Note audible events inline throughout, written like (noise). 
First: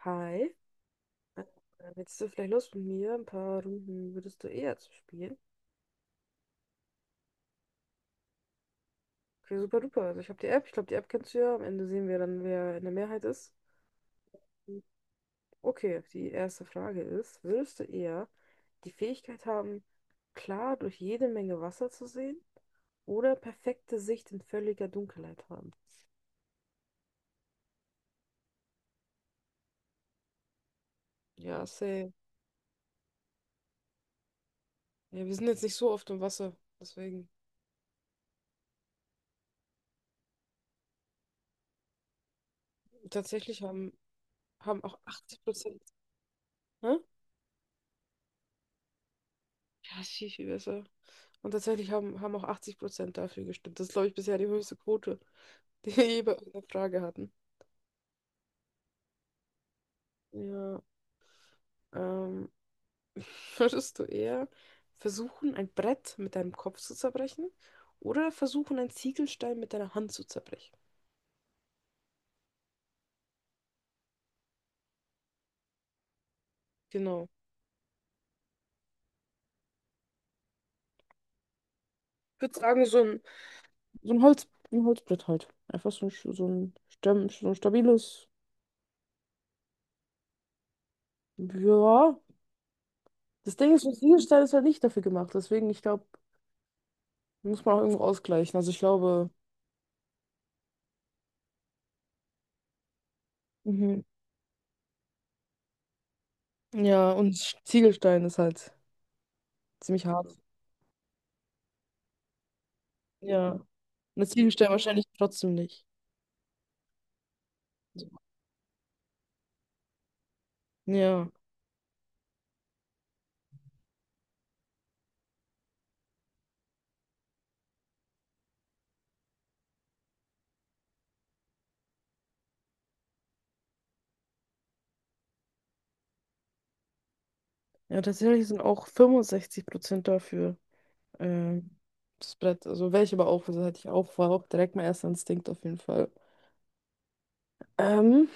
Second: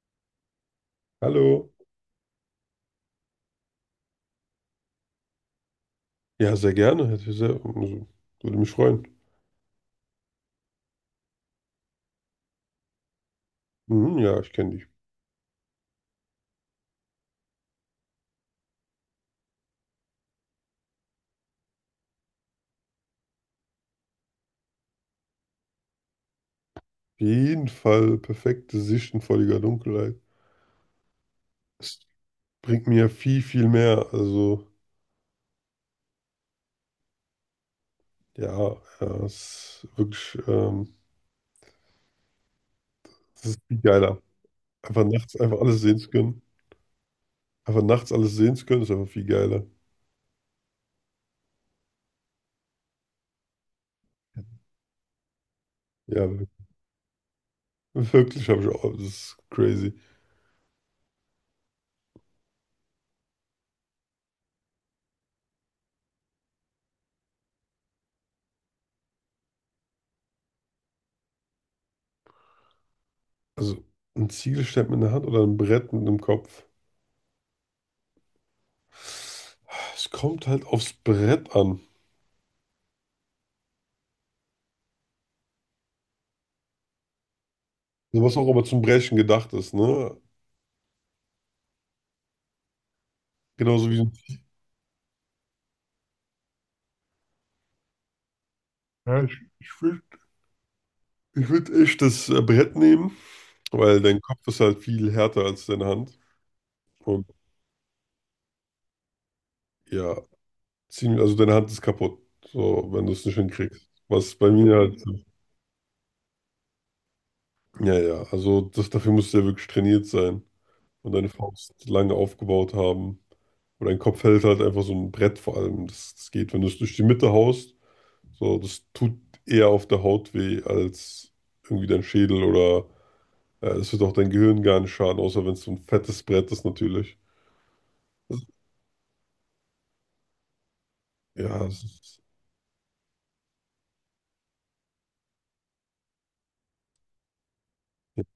Hi, äh, Hallo. hättest du vielleicht Lust mit mir ein paar Runden würdest du eher zu spielen? Ja, sehr gerne. Hätte ich sehr, also, würde mich freuen. Okay, super duper. Also ich habe die App, ich glaube, die App kennst du ja. Am Ende sehen wir dann, wer in der Mehrheit ist. Mhm, ja, ich kenne dich. Auf Okay, die erste Frage ist, würdest du eher die Fähigkeit haben, klar durch jede Menge Wasser zu sehen oder perfekte Sicht in völliger Dunkelheit haben? jeden Fall perfekte Sicht in völliger Dunkelheit. Ja, Es safe. bringt mir viel, viel mehr. Also, Ja, wir sind jetzt nicht so oft im Wasser, deswegen. ja, ja, es ist wirklich, es ist Tatsächlich viel haben, geiler. haben auch Einfach nachts einfach alles 80%. sehen zu können. Hä? Einfach nachts alles sehen zu können, ist einfach viel geiler. Ja, ist viel, viel besser. Und tatsächlich haben auch 80% dafür gestimmt. Das ist, glaube ich, bisher die höchste Quote, (laughs) die wir je Ja, bei einer Frage hatten. wirklich habe ich auch. Das ist crazy. Ja, ähm, (laughs) würdest du eher versuchen, ein Brett mit deinem Kopf zu zerbrechen oder versuchen, einen Ziegelstein mit deiner Hand zu zerbrechen? Also, ein Ziegelstein mit einer Hand oder ein Brett mit dem Kopf. Genau. Es kommt halt aufs Brett an. Ich würde sagen, so ein Holz, ein Holzbrett halt. Einfach so ein Also stabiles. was auch immer zum Brechen gedacht ist, ne? Ja. Das Ding ist, so Genauso ein wie so ein- Ziegelstein ist halt nicht dafür gemacht. Deswegen, ich glaube, muss man auch irgendwo ausgleichen. Also ich Ja, glaube. ich würde ich würd echt das Brett nehmen, weil Mhm. dein Kopf ist halt viel härter als deine Hand. Ja, Und und Ziegelstein ist halt ziemlich ja, hart. ziemlich, also deine Hand ist kaputt, so, wenn du es nicht Ja. Und hinkriegst. der Was bei Ziegelstein mir halt, wahrscheinlich trotzdem nicht. ja, ja, also das, dafür musst du ja wirklich trainiert sein und deine Ja. Faust lange aufgebaut haben. Und dein Kopf hält halt einfach so ein Brett vor allem. Das geht, wenn du es durch die Mitte haust, so, das tut eher auf der Haut weh als irgendwie dein Schädel oder. Ja, das wird auch dein Gehirn gar nicht schaden, außer wenn es so ein fettes Brett ist natürlich. Ja, tatsächlich sind auch 65% dafür. Ja, Ähm, es ist, das Brett, also welche aber auch, also hatte ich auch, war auch direkt mein erster Instinkt auf jeden Fall. Ähm,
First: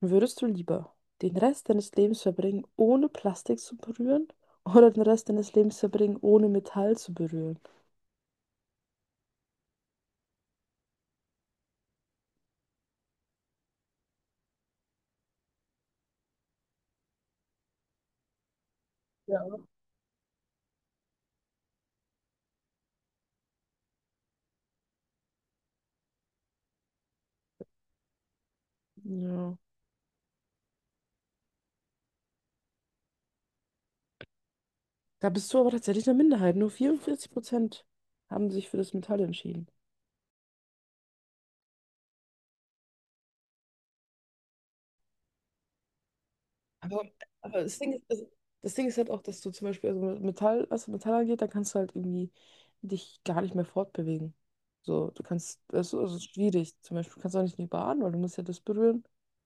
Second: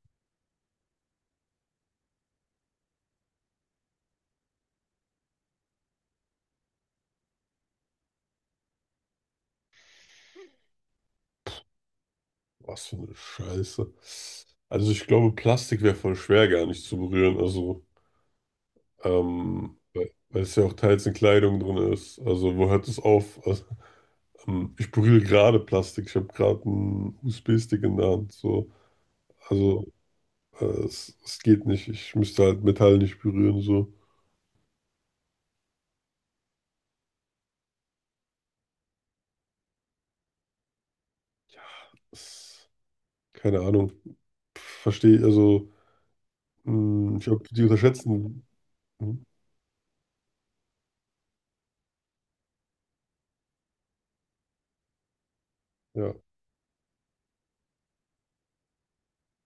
würdest du lieber den Rest deines Lebens verbringen, ohne Plastik zu berühren, oder den Rest deines Lebens verbringen, ohne Metall zu berühren? was für eine Scheiße. Also ich glaube, Plastik wäre voll schwer gar nicht zu berühren. Also, Ja. Weil es ja auch teils in Kleidung drin ist. Also wo hört es auf? Also, ich berühre gerade Plastik. Ich habe gerade einen USB-Stick in der Hand. So. Ja. Also es geht nicht. Ich müsste halt Metall nicht berühren. So. Da bist du aber tatsächlich eine Minderheit. Nur 44% haben sich für das Metall entschieden. Es, keine Ahnung. Verstehe, also Aber, ich glaube, die aber das Ding ist, also, unterschätzen. das Ding ist halt auch, Hm, dass du zum Beispiel, also mit Metall, was Metall angeht, da kannst du halt irgendwie dich gar nicht mehr fortbewegen. So, du kannst, das ist, ja. also es ist schwierig. Zum Beispiel kannst du auch nicht in die Bahn, weil du musst ja das berühren,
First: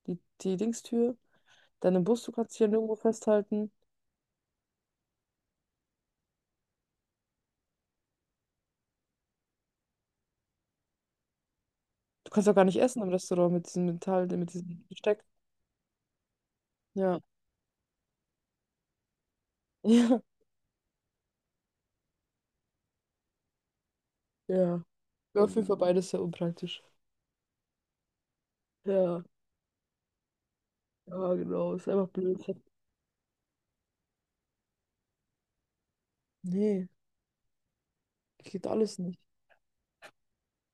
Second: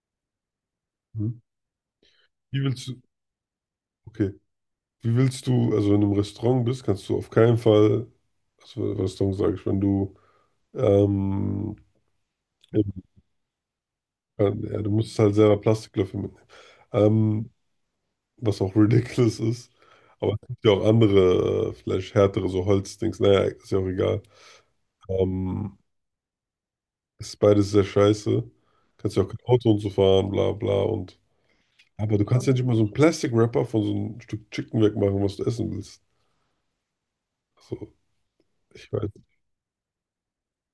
die Dingstür. Mhm. Dann im Bus, du kannst dich Wie ja willst nirgendwo du, festhalten. okay, wie willst du, also wenn du im Restaurant bist, kannst du auf keinen Fall, also Restaurant sage ich, wenn du, ähm, Du kannst auch gar nicht eben, essen im Restaurant mit diesem Metall, äh, mit ja, diesem du musst Besteck. halt selber Plastiklöffel mitnehmen, Ja. ähm, was auch ridiculous ist, (laughs) Ja. aber es gibt ja auch andere, vielleicht härtere, so Holzdings, naja, ist ja auch egal, Ja. Wäre auf jeden Fall ähm, beides sehr unpraktisch. ist beides sehr scheiße, kannst Ja. ja auch kein Auto und so fahren, bla bla und, Ja, genau. Ist einfach aber du blöd. kannst ja nicht mal so einen Plastic-Wrapper von so einem Stück Chicken wegmachen, was du essen willst, Nee, also, geht ich alles weiß, nicht.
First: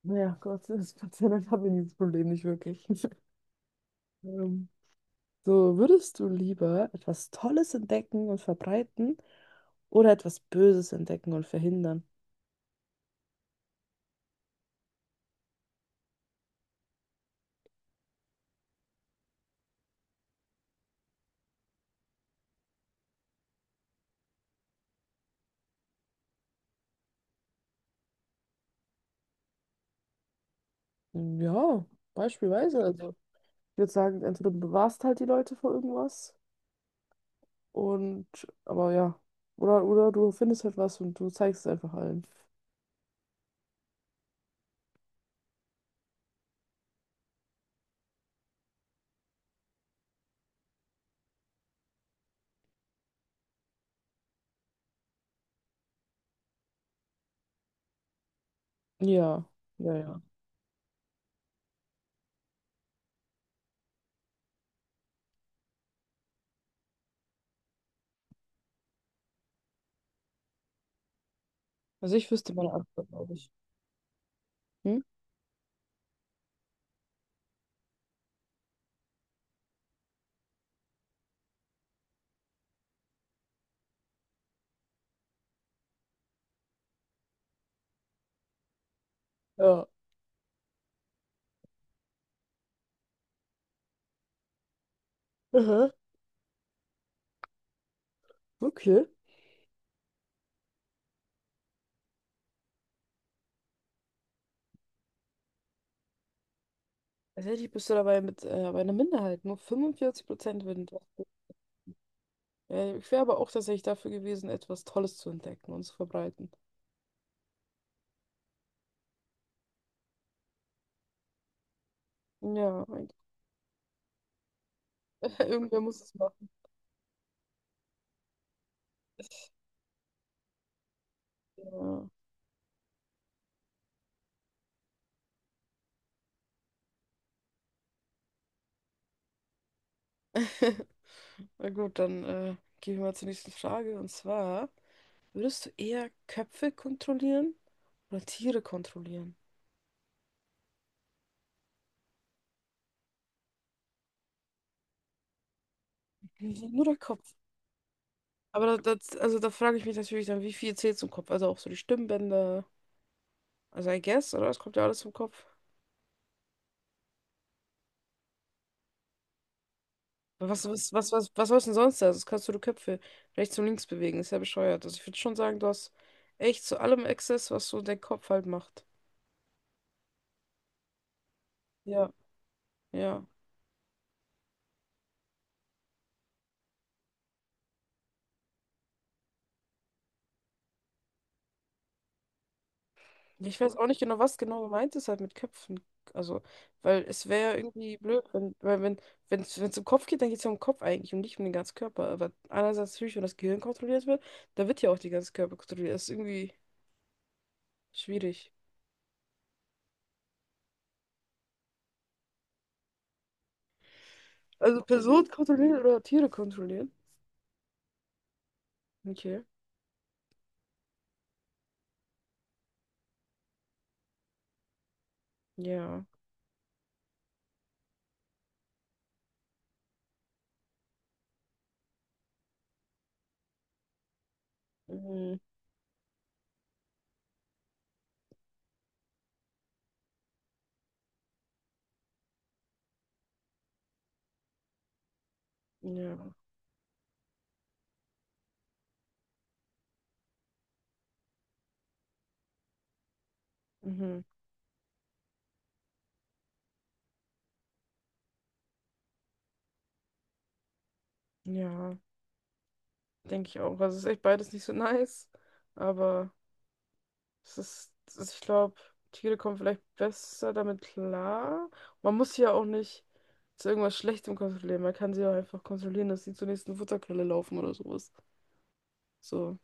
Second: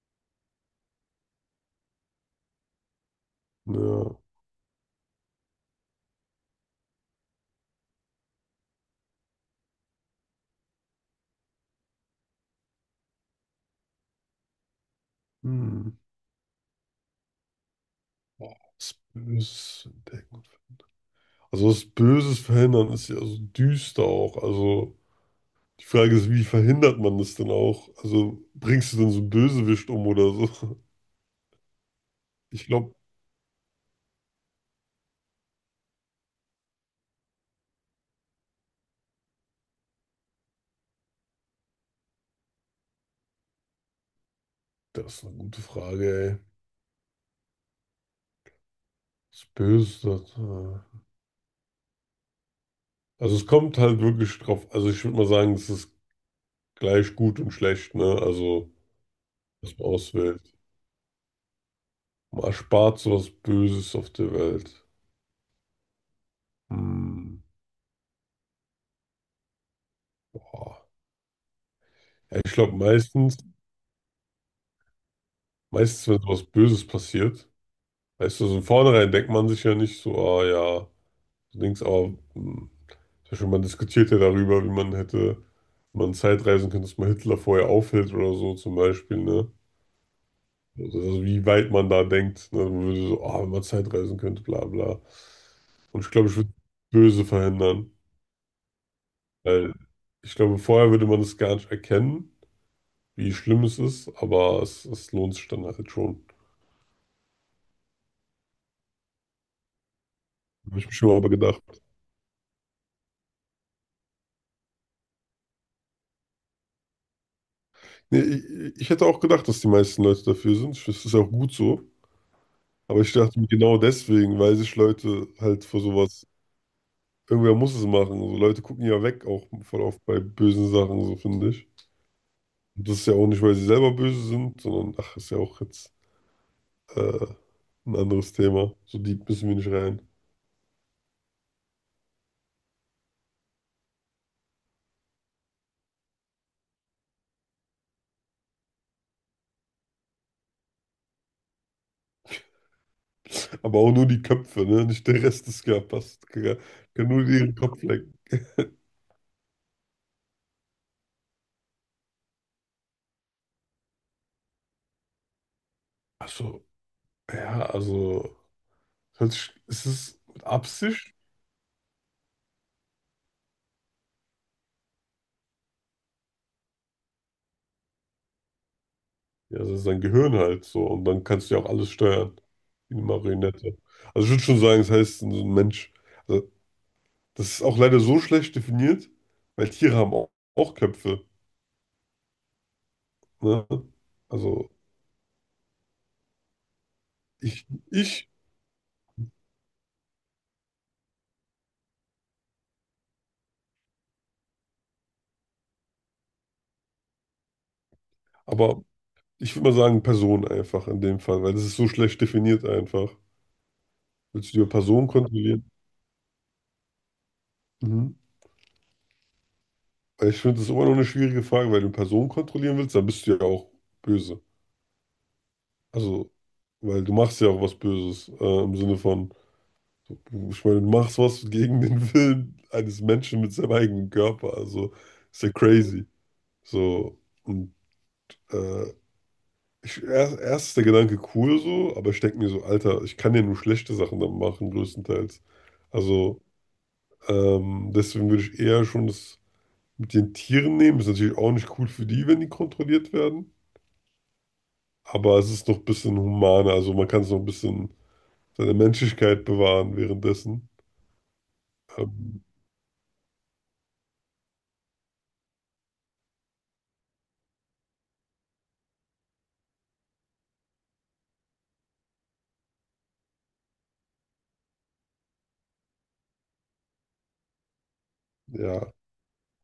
Ja, Gott, das Gott sei Dank habe ich dieses Problem nicht wirklich. (laughs) ja, Ähm, So, würdest du lieber etwas Tolles entdecken und verbreiten oder etwas Böses entdecken und verhindern? hm. Was Böses entdecken. Also das Böses verhindern ist ja so düster auch. Also die Frage ist, wie verhindert man das denn auch? Also bringst du denn so einen Bösewicht um oder so? (laughs) Ja, Ich beispielsweise. glaube, Also, ich würde sagen, entweder du bewahrst halt die Leute vor irgendwas und, aber ja, oder du findest halt was und du zeigst es einfach allen. das ist eine gute Frage, ey. Was Böses, das. Also es kommt halt wirklich drauf. Also ich würde mal sagen, es ist gleich gut und schlecht, ne? Also Ja, was man ja, ja. auswählt. Man erspart sowas Böses auf der Welt. Hm, boah. Also, ich Ja, ich wüsste meine glaube Antwort, glaube meistens, ich. Hm? Wenn sowas Böses passiert, weißt du, so im Vornherein denkt man sich ja nicht so, ah ja, so Dings, aber hm, zum Beispiel man diskutiert ja darüber, wie man hätte, wenn man Zeitreisen könnte, dass man Hitler vorher aufhält oder so zum Beispiel, ne? Ja. Also wie weit man da denkt, ne? Man würde so, ah, wenn man Zeitreisen könnte, bla bla. Aha. Und ich glaube, ich würde böse verhindern, Okay. weil ich glaube, vorher würde man es gar nicht erkennen, wie schlimm es ist, aber es lohnt sich dann halt schon. Tatsächlich bist du dabei mit bei einer Minderheit. Nur 45% Habe würden ich mir das schon mal tun. aber gedacht. Ja, ich wäre aber auch tatsächlich dafür gewesen, etwas Tolles zu entdecken und zu verbreiten. Nee, ich hätte auch gedacht, dass die meisten Leute dafür sind. Ich- Das ist ja auch gut so. Ja, Aber ich dachte mir genau deswegen, weil sich Leute (laughs) halt irgendwer vor muss es sowas, machen. irgendwer muss es machen. So Leute gucken ja weg, auch voll oft bei bösen Sachen, so finde ich. Ja. Und das ist ja auch nicht, weil sie selber böse sind, sondern ach, ist ja auch jetzt äh, ein anderes Thema. So deep müssen wir nicht rein. (laughs) Na gut, dann gehen wir mal zur nächsten Frage. Und zwar, würdest du eher Köpfe kontrollieren oder Tiere kontrollieren? Aber auch nur die Köpfe, ne? Nicht der Rest des Körpers. (laughs) Nur der Kann nur Kopf. ihren Kopf lecken. Aber das, also da frage ich mich natürlich dann, wie viel zählt zum Kopf? Also auch so die Stimmbänder. Also I guess, oder? Es kommt ja alles zum Kopf. Also, ja, also, hört sich- ist es mit Was, was, was, Absicht? was, was soll's denn sonst da? Das kannst du die Köpfe rechts und links bewegen. Ist ja bescheuert. Also ich würde schon sagen, du hast echt zu allem Access, was so dein Kopf halt macht. Ja, das ist dein Gehirn halt so. Und dann kannst du ja auch alles Ja. steuern. Wie eine Ja. Marionette. Also ich würde schon sagen, das heißt so ein Mensch. Also, das ist auch leider so schlecht definiert, weil Tiere haben auch, auch Köpfe. Ich Ne? weiß auch nicht genau, was genau Also gemeint ist halt mit Köpfen. Also, weil es wäre ich, irgendwie blöd, ich, wenn, weil wenn, wenn es um Kopf geht, dann geht es ja um den Kopf eigentlich und nicht um den ganzen Körper. Aber einerseits natürlich, wenn das Gehirn kontrolliert wird, dann wird ja auch der ganze Körper kontrolliert. Das ist irgendwie schwierig. aber ich würde mal sagen, Person einfach in dem Fall, weil das ist so schlecht definiert einfach. Willst du die Also Person Person kontrollieren? kontrollieren oder Tiere kontrollieren? Mhm. Okay. Weil ich finde, das ist immer noch eine schwierige Frage, weil du Personen kontrollieren willst, dann bist du ja auch böse. Ja. Also, weil du machst ja auch was Böses, im Sinne von. Ich meine, du machst was gegen den Willen eines Menschen mit seinem eigenen Körper. Also Mhm. ist ja crazy. So, und äh, erst ist der Gedanke cool so, aber ich denke mir so, Alter, ich kann ja nur schlechte Sachen dann machen, größtenteils. Ja. Also deswegen würde ich eher schon das mit den Tieren nehmen. Ist natürlich auch nicht cool für die, wenn die kontrolliert werden. Mhm. Aber es ist noch ein bisschen humaner. Also man kann es noch ein bisschen seine Menschlichkeit bewahren währenddessen. Ja, Ähm, denke ich auch. Also es ist echt beides nicht so (laughs) nice, aber es ist ich glaube, Tiere kommen vielleicht besser damit klar. Man muss sie ja auch nicht zu irgendwas Schlechtem kontrollieren. Man kann sie auch einfach kontrollieren, dass sie zur nächsten Futterquelle laufen oder sowas. ja. So.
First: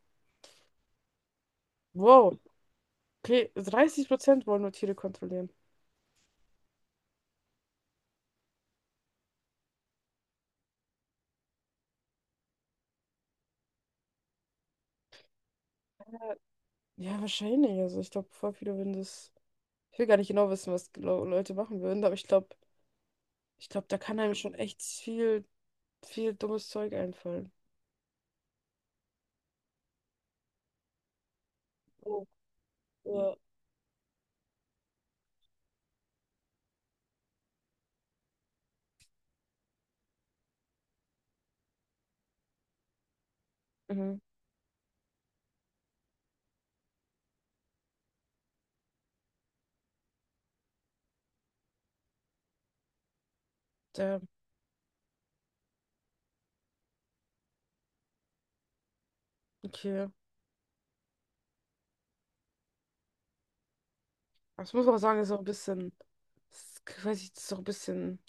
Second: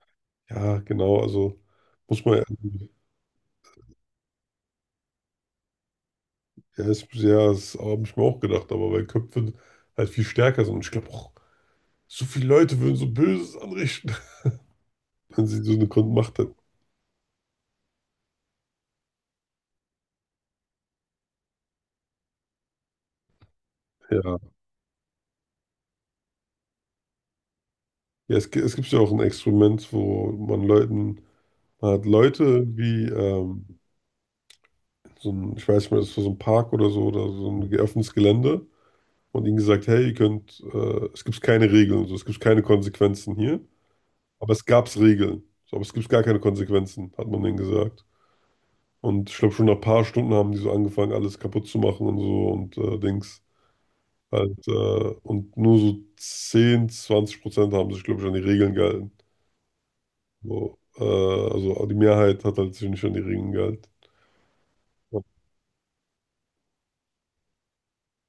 Ja, genau, also muss Wow. man, Okay, 30% wollen nur Tiere kontrollieren. ja, ist, ja, das habe ich mir auch gedacht, aber weil Köpfe halt viel stärker sind. Und ich glaube auch, so viele Leute würden so Böses anrichten, (laughs) wenn sie so eine Ja, Macht hätten. ja, wahrscheinlich. Also ich glaube, voll viele würden das. Ich will gar nicht genau wissen, was Leute machen würden, aber ich glaube, da kann einem Ja, schon echt viel, viel dummes Zeug einfallen. ja es gibt ja auch ein Experiment, wo man Leuten, man hat Leute wie, Ja. So ein, ich weiß nicht mehr, das war so ein Park oder so ein geöffnetes Gelände und ihnen gesagt, hey, ihr könnt, es gibt keine Regeln, so, es gibt keine Konsequenzen hier, Mhm. aber es gab Regeln, so, aber es gibt gar keine Konsequenzen, hat man denen gesagt. Und ich glaube, schon nach ein paar Stunden haben die so angefangen, alles kaputt zu machen und so und Dings. Der, Halt, und nur so 10 bis 20% haben sich, glaube ich, an die Regeln gehalten. okay. So, also die Mehrheit hat halt sich nicht an die Regeln gehalten. Aber ich muss auch sagen, Ja. ist auch ein bisschen, ist, weiß ich, das ist auch ein bisschen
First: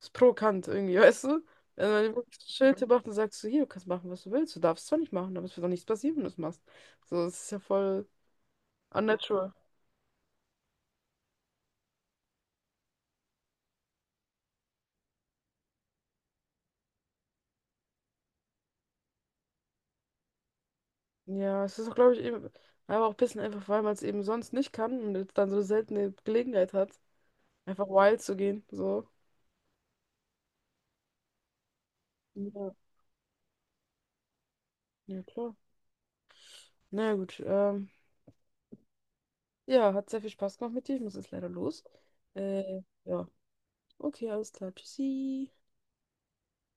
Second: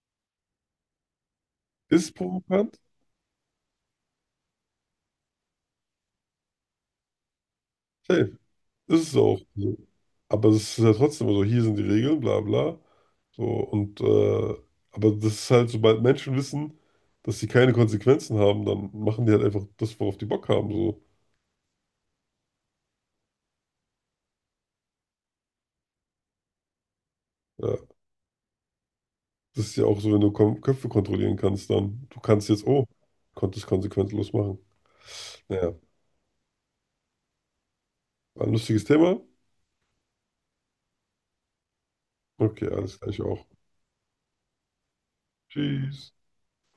ist provokant irgendwie, (laughs) weißt du? Wenn Ist es man wirklich ein provokant? Schild macht und sagt so, hier, du kannst machen, was du willst. Du darfst zwar nicht machen, aber es wird doch nichts passieren, wenn du es machst. So, es ist ja voll Safe. Ist es auch. unnatural. So. Aber es ist ja trotzdem so, hier sind die Regeln, bla bla. So, und aber das ist halt, sobald Menschen wissen, dass sie keine Konsequenzen haben, dann machen die halt einfach das, worauf die Bock haben. So. Ja, es ist auch, glaube ich, eben, aber auch ein bisschen einfach, weil man es eben sonst nicht kann und jetzt dann so eine seltene Gelegenheit hat, Äh, einfach wild zu gehen. So. Das ist ja auch so, wenn du Kom Köpfe kontrollieren kannst, dann du kannst jetzt, Ja, oh, konntest konsequenzlos machen. ja klar. Naja, Na naja, gut. Ähm, war ein lustiges Thema. ja, hat sehr viel Spaß gemacht mit dir. Ich muss jetzt leider los. Okay, Äh, alles gleich ja. auch. Okay, alles klar. Tschüssi. Tschüss.